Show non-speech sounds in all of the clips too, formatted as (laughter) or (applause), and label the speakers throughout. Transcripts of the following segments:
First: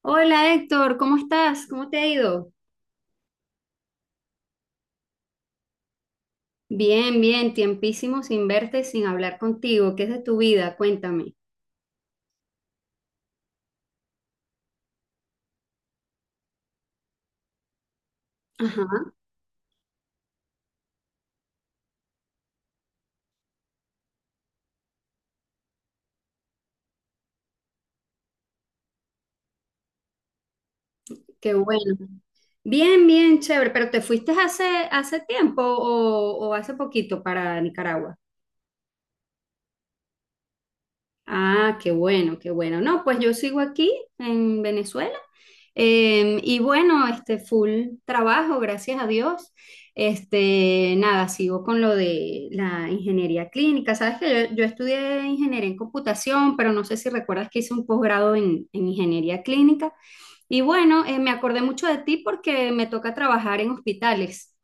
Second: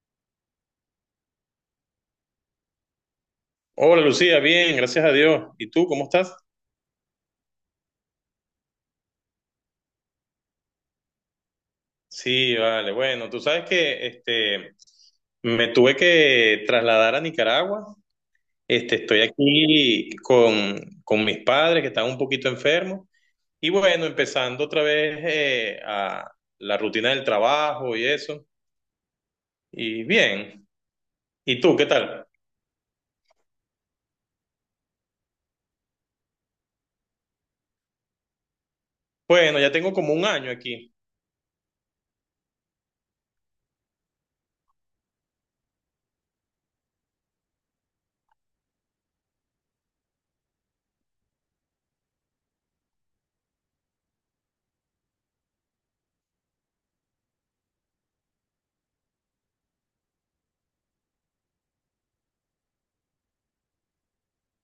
Speaker 1: Hola Héctor, ¿cómo estás? ¿Cómo te ha ido?
Speaker 2: Hola Lucía, bien, gracias a Dios. ¿Y tú cómo estás?
Speaker 1: Bien, bien, tiempísimo sin verte, sin hablar contigo. ¿Qué es de tu vida? Cuéntame.
Speaker 2: Sí, vale, bueno, tú sabes que me tuve que trasladar a Nicaragua.
Speaker 1: Ajá,
Speaker 2: Estoy aquí con mis padres que están un poquito enfermos. Y bueno, empezando otra vez a la rutina del trabajo y eso. Y bien.
Speaker 1: qué
Speaker 2: ¿Y tú qué
Speaker 1: bueno.
Speaker 2: tal?
Speaker 1: Bien, bien, chévere, pero ¿te fuiste hace tiempo o hace poquito para Nicaragua?
Speaker 2: Bueno, ya tengo como un año aquí.
Speaker 1: Ah, qué bueno, qué bueno. No, pues yo sigo aquí en Venezuela, y bueno, este, full trabajo, gracias a Dios. Este, nada, sigo con lo de la ingeniería clínica. Sabes que yo estudié ingeniería en computación, pero no sé si recuerdas que hice un posgrado en ingeniería clínica y bueno, me acordé mucho de ti porque me toca trabajar en hospitales.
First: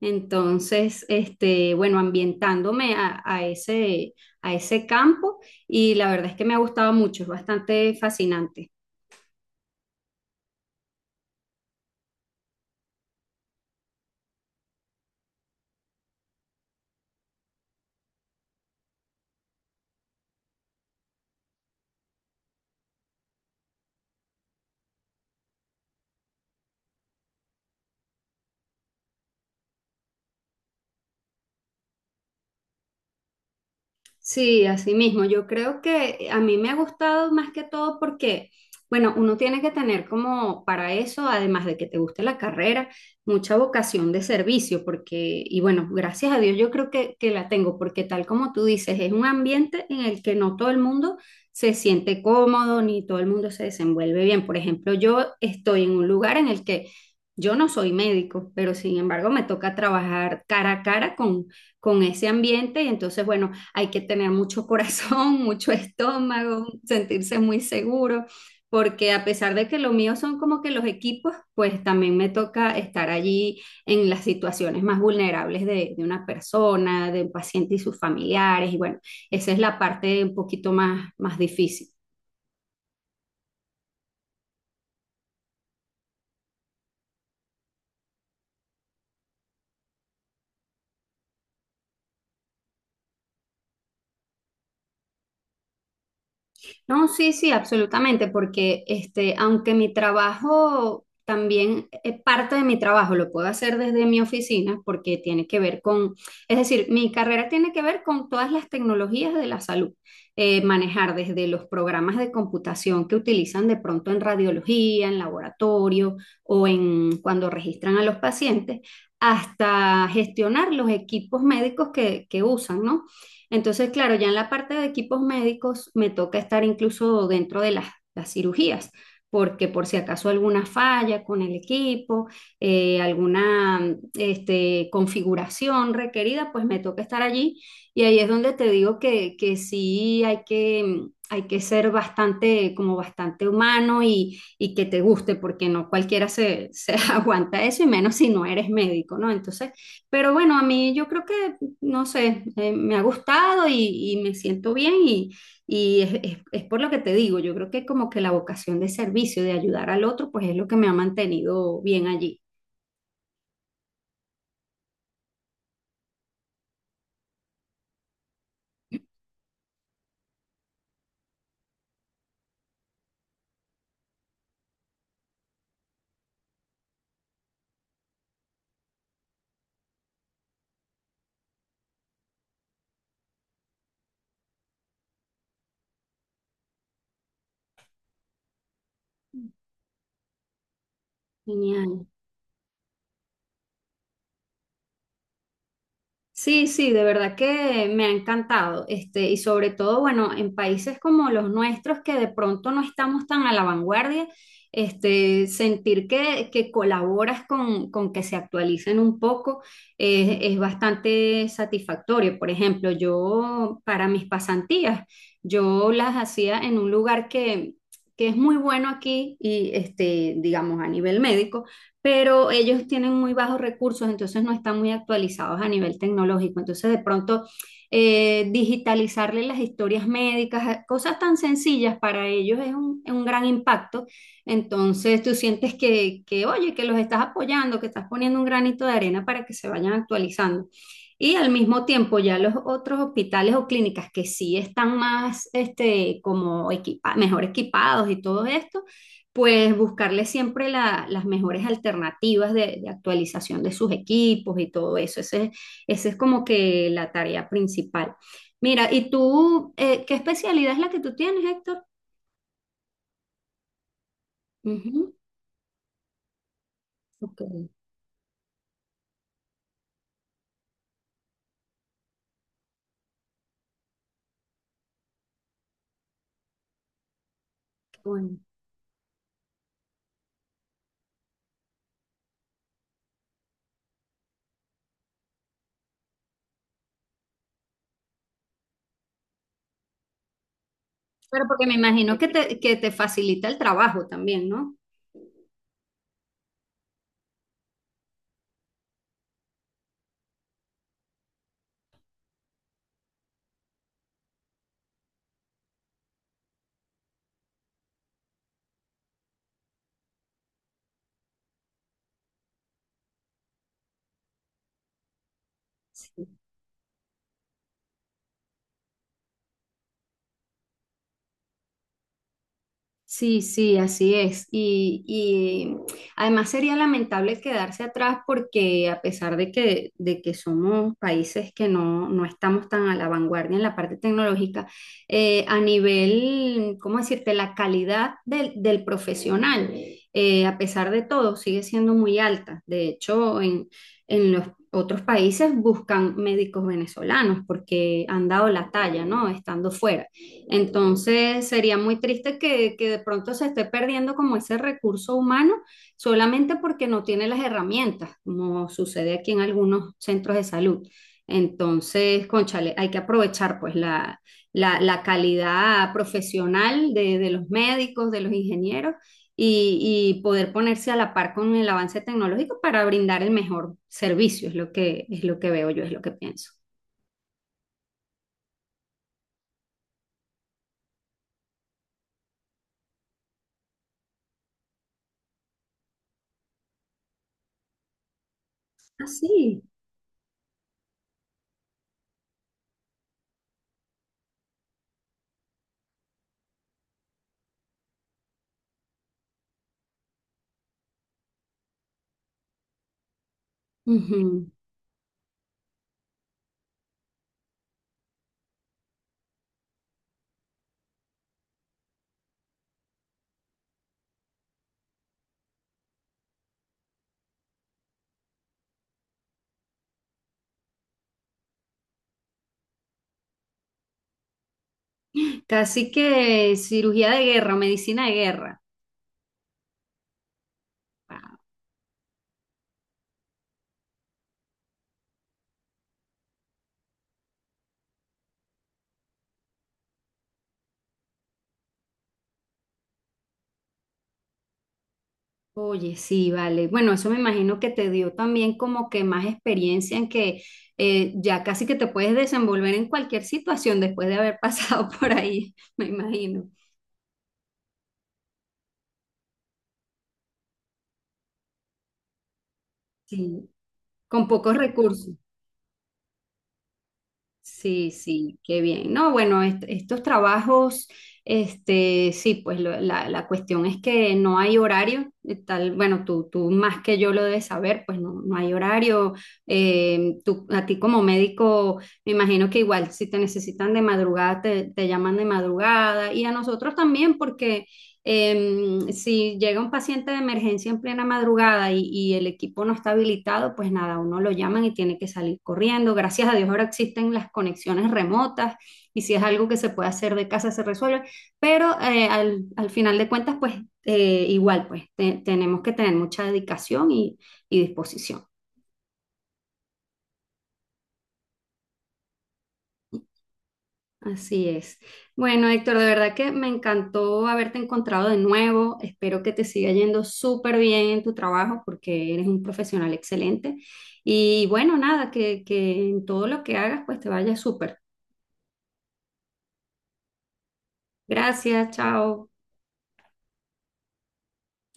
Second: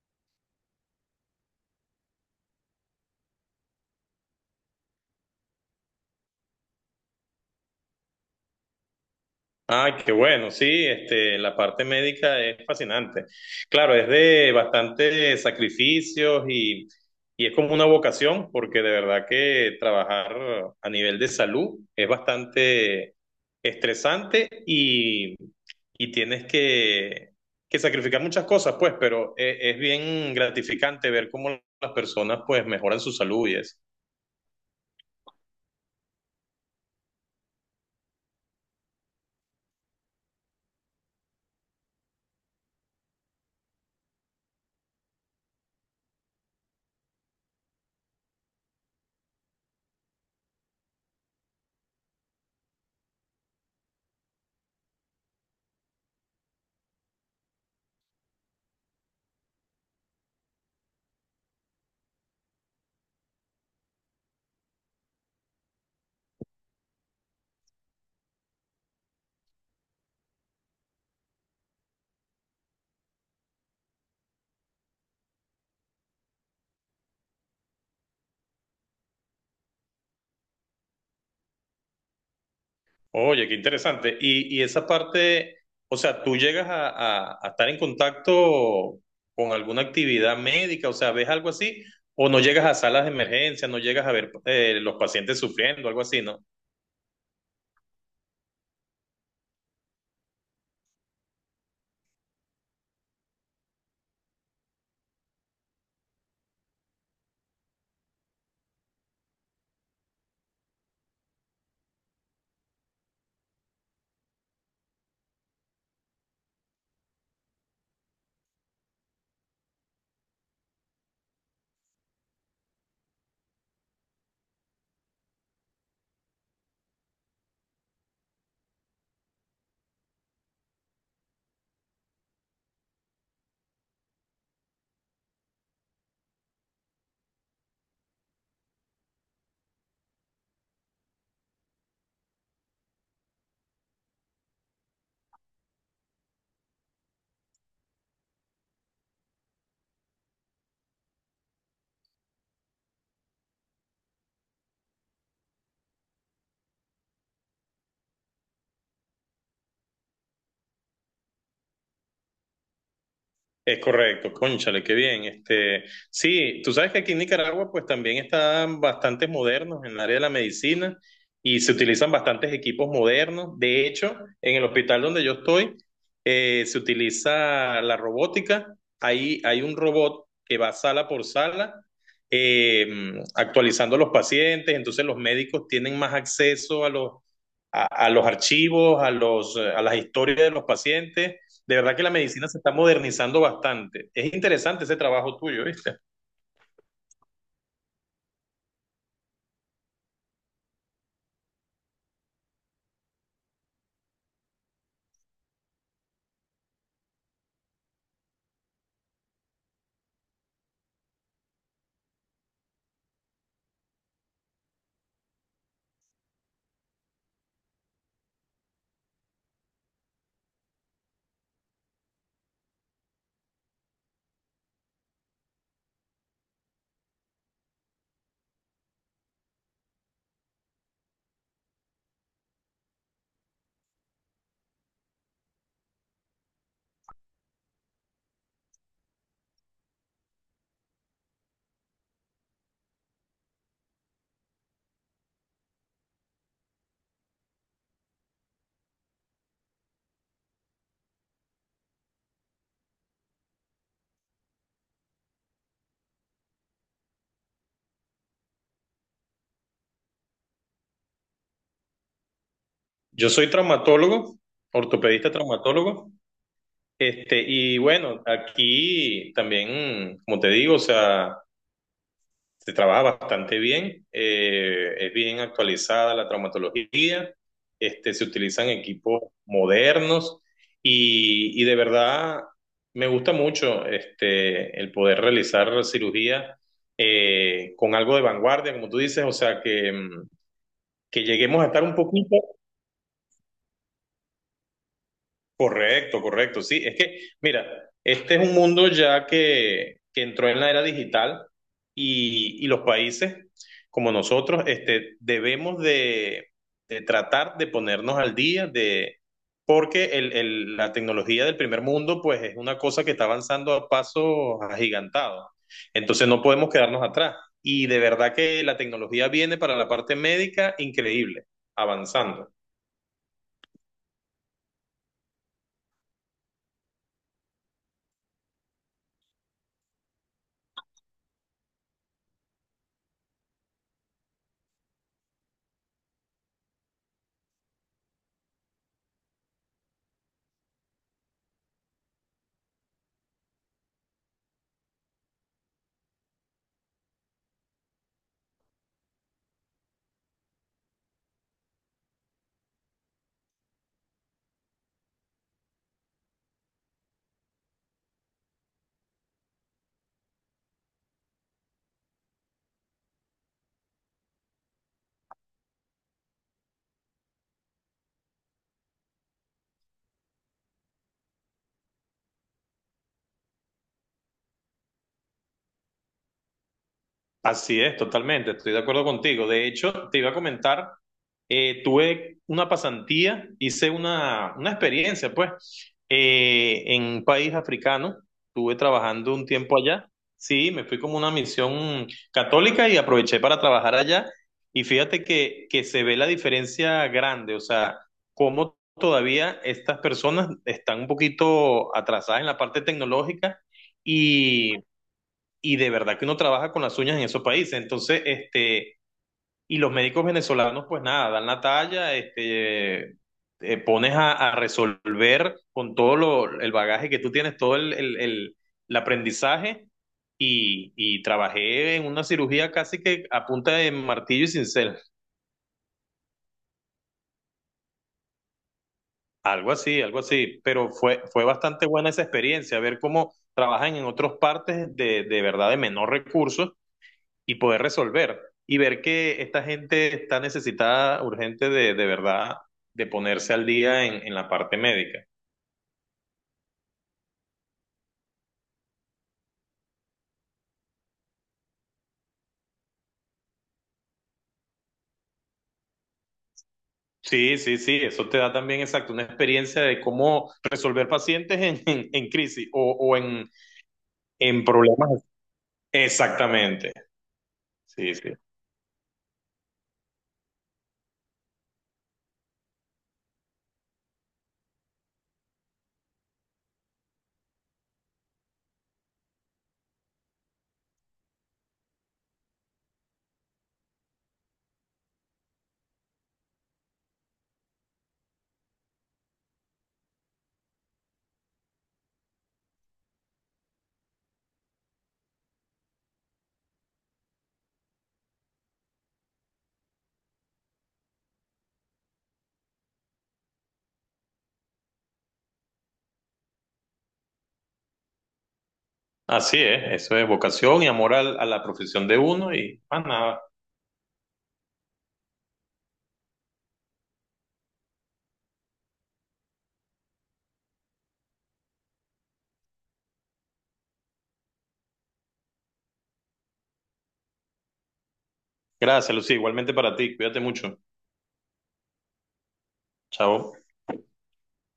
Speaker 1: Entonces, este, bueno, ambientándome a ese campo, y la verdad es que me ha gustado mucho, es bastante fascinante.
Speaker 2: Ay, qué bueno, sí, la parte médica es fascinante. Claro, es de bastante sacrificios y es como una vocación, porque de verdad que trabajar a nivel de salud es bastante estresante y, y tienes que sacrificar muchas cosas, pues, pero es, bien gratificante ver cómo las personas pues mejoran su salud y eso.
Speaker 1: Sí, así mismo. Yo creo que a mí me ha gustado más que todo porque, bueno, uno tiene que tener como para eso, además de que te guste la carrera, mucha vocación de servicio, porque, y bueno, gracias a Dios yo creo que la tengo, porque tal como tú dices, es un ambiente en el que no todo el mundo se siente cómodo ni todo el mundo se desenvuelve bien. Por ejemplo, yo estoy en un lugar en el que yo no soy médico, pero sin embargo me toca trabajar cara a cara con ese ambiente y entonces, bueno, hay que tener mucho (laughs) corazón, mucho estómago, sentirse muy seguro, porque a pesar de que lo mío son como que los equipos, pues también me toca estar allí en las situaciones más vulnerables de una persona, de un paciente y sus familiares, y bueno, esa es la parte un poquito más, más difícil.
Speaker 2: Oye, qué interesante. Y esa parte, o sea, tú llegas a, a estar en contacto con alguna actividad médica, o sea, ¿ves algo así? ¿O no llegas a salas de emergencia, no llegas a ver los pacientes sufriendo, algo así, ¿no?
Speaker 1: No, sí, sí, absolutamente, porque este, aunque mi trabajo también, parte de mi trabajo lo puedo hacer desde mi oficina porque tiene que ver con, es decir, mi carrera tiene que ver con todas las tecnologías de la salud. Manejar desde los programas de computación que utilizan de pronto en radiología, en laboratorio o en cuando registran a los pacientes, hasta gestionar los equipos médicos que usan, ¿no? Entonces, claro, ya en la parte de equipos médicos me toca estar incluso dentro de las cirugías, porque por si acaso alguna falla con el equipo, alguna este, configuración requerida, pues me toca estar allí. Y ahí es donde te digo que sí hay que ser bastante, como bastante humano y que te guste, porque no cualquiera se (laughs) aguanta eso, y menos si no eres médico, ¿no? Entonces, pero bueno, a mí yo creo que no sé, me ha gustado y me siento bien y es por lo que te digo, yo creo que como que la vocación de servicio, de ayudar al otro, pues es lo que me ha mantenido bien allí.
Speaker 2: Es correcto, cónchale, qué bien. Sí, tú sabes que aquí en Nicaragua pues también están bastantes modernos en el área de la medicina y se utilizan bastantes equipos modernos. De hecho, en el hospital donde yo estoy se utiliza la robótica. Ahí hay un robot que va sala por sala eh, actualizando a los pacientes. Entonces los médicos tienen más acceso a a los archivos, a a las historias de los pacientes. De verdad que
Speaker 1: Genial.
Speaker 2: la medicina se está modernizando bastante. Es interesante ese trabajo tuyo, ¿viste?
Speaker 1: Sí, sí, de verdad que me ha encantado, este, y sobre todo, bueno, en países como los nuestros que de pronto no estamos tan a la vanguardia, este, sentir que colaboras con que se actualicen un poco, es bastante satisfactorio. Por ejemplo, yo para mis pasantías, yo las hacía en un lugar que es muy bueno aquí y, este, digamos, a nivel médico, pero ellos tienen muy bajos recursos, entonces no están muy actualizados a nivel tecnológico. Entonces, de pronto, digitalizarle las historias médicas, cosas tan sencillas para ellos es un gran impacto. Entonces, tú sientes que, oye, que los estás apoyando, que estás poniendo un granito de arena para que se vayan actualizando. Y al mismo tiempo ya los otros hospitales o clínicas que sí están más este, como equipa- mejor equipados y todo esto, pues buscarle siempre la- las mejores alternativas de actualización de sus equipos y todo eso. Ese es como que la tarea principal. Mira, ¿y tú qué especialidad es la que tú tienes, Héctor?
Speaker 2: Yo soy traumatólogo,
Speaker 1: Ujú,
Speaker 2: ortopedista traumatólogo,
Speaker 1: ok,
Speaker 2: y bueno, aquí también, como te digo, o sea, se trabaja bastante bien, es bien actualizada la traumatología,
Speaker 1: qué
Speaker 2: se
Speaker 1: bueno.
Speaker 2: utilizan equipos modernos y de verdad me gusta mucho el poder realizar cirugía con algo de vanguardia, como tú dices, o sea, que
Speaker 1: Pero
Speaker 2: lleguemos
Speaker 1: porque
Speaker 2: a
Speaker 1: me
Speaker 2: estar un
Speaker 1: imagino
Speaker 2: poquito.
Speaker 1: que te facilita el trabajo también, ¿no?
Speaker 2: Correcto, correcto. Sí, es que, mira, este es un mundo ya que entró en la era digital y los países como nosotros debemos de tratar de ponernos al día de, porque la tecnología del primer mundo pues es una cosa que está avanzando a pasos agigantados. Entonces no podemos quedarnos atrás. Y de verdad que la tecnología viene para la parte médica increíble, avanzando.
Speaker 1: Sí, sí, así es. Y además sería lamentable quedarse atrás porque a pesar de que somos países que no, no estamos tan a la vanguardia en la parte tecnológica, a nivel, ¿cómo decirte?, la calidad del, del profesional, a pesar de todo, sigue siendo muy alta. De hecho, en los otros países buscan médicos venezolanos porque han dado la talla, ¿no?, estando fuera. Entonces sería muy triste que de pronto se esté perdiendo como ese recurso humano solamente porque no tiene las herramientas, como sucede aquí en algunos centros de salud. Entonces, cónchale, hay que aprovechar pues la calidad profesional de los médicos, de los ingenieros y poder ponerse a la par con el avance tecnológico para brindar el mejor servicio, es lo que veo yo, es lo que pienso.
Speaker 2: Así es, totalmente, estoy de acuerdo contigo. De hecho, te iba a comentar, tuve una pasantía, hice una experiencia, pues, en un país africano, estuve trabajando un
Speaker 1: Así.
Speaker 2: tiempo allá, sí, me fui como una misión católica y aproveché para trabajar allá y fíjate que se ve la diferencia grande, o sea, cómo todavía estas personas están un poquito atrasadas en la parte tecnológica. Y, y de verdad que uno trabaja con las uñas en esos países. Entonces, y los médicos venezolanos, pues nada, dan la talla, te pones a resolver con todo lo, el bagaje que tú tienes, todo el aprendizaje. Y trabajé en una cirugía casi que a punta de martillo y cincel,
Speaker 1: Casi que cirugía de guerra, medicina de guerra.
Speaker 2: algo así, pero
Speaker 1: Ah,
Speaker 2: fue bastante buena esa experiencia, ver cómo trabajan en otras partes de verdad de menor recursos y poder resolver y ver que esta gente está necesitada urgente de verdad de ponerse al día en la parte médica.
Speaker 1: oye, sí, vale. Bueno, eso me imagino que te dio también como que más experiencia en que ya casi que te puedes desenvolver en cualquier situación después de haber pasado (laughs) por ahí, me imagino.
Speaker 2: Sí, sí, sí, eso te da también exacto una experiencia de cómo resolver pacientes en, (laughs) en crisis
Speaker 1: Sí, con pocos
Speaker 2: en problemas.
Speaker 1: recursos.
Speaker 2: Exactamente,
Speaker 1: Sí,
Speaker 2: sí, sí.
Speaker 1: sí, qué bien. No, bueno, est- estos trabajos, este, sí, pues lo- la cuestión es que no hay horario, tal, bueno, tú más que yo lo debes saber, pues no, no hay horario. Tú, a ti como médico, me imagino que igual si te necesitan de madrugada, te llaman de madrugada, y a nosotros también, porque si llega un paciente de emergencia en plena madrugada y el equipo no está habilitado, pues nada, uno lo llaman y tiene que salir corriendo. Gracias a Dios ahora existen las conexiones remotas y si es algo que se puede hacer de casa se resuelve, pero al, al final de cuentas, pues igual, pues te- tenemos que tener mucha dedicación y disposición.
Speaker 2: Así es, eso es vocación y amor a la profesión de uno y más nada.
Speaker 1: Así es. Bueno, Héctor, de verdad que me encantó haberte encontrado de nuevo. Espero que te siga yendo súper bien en tu trabajo porque eres un profesional excelente. Y bueno, nada, que en todo lo que hagas pues te vaya súper.
Speaker 2: Gracias, Lucía, igualmente para ti, cuídate mucho.
Speaker 1: Gracias, chao.
Speaker 2: Chao.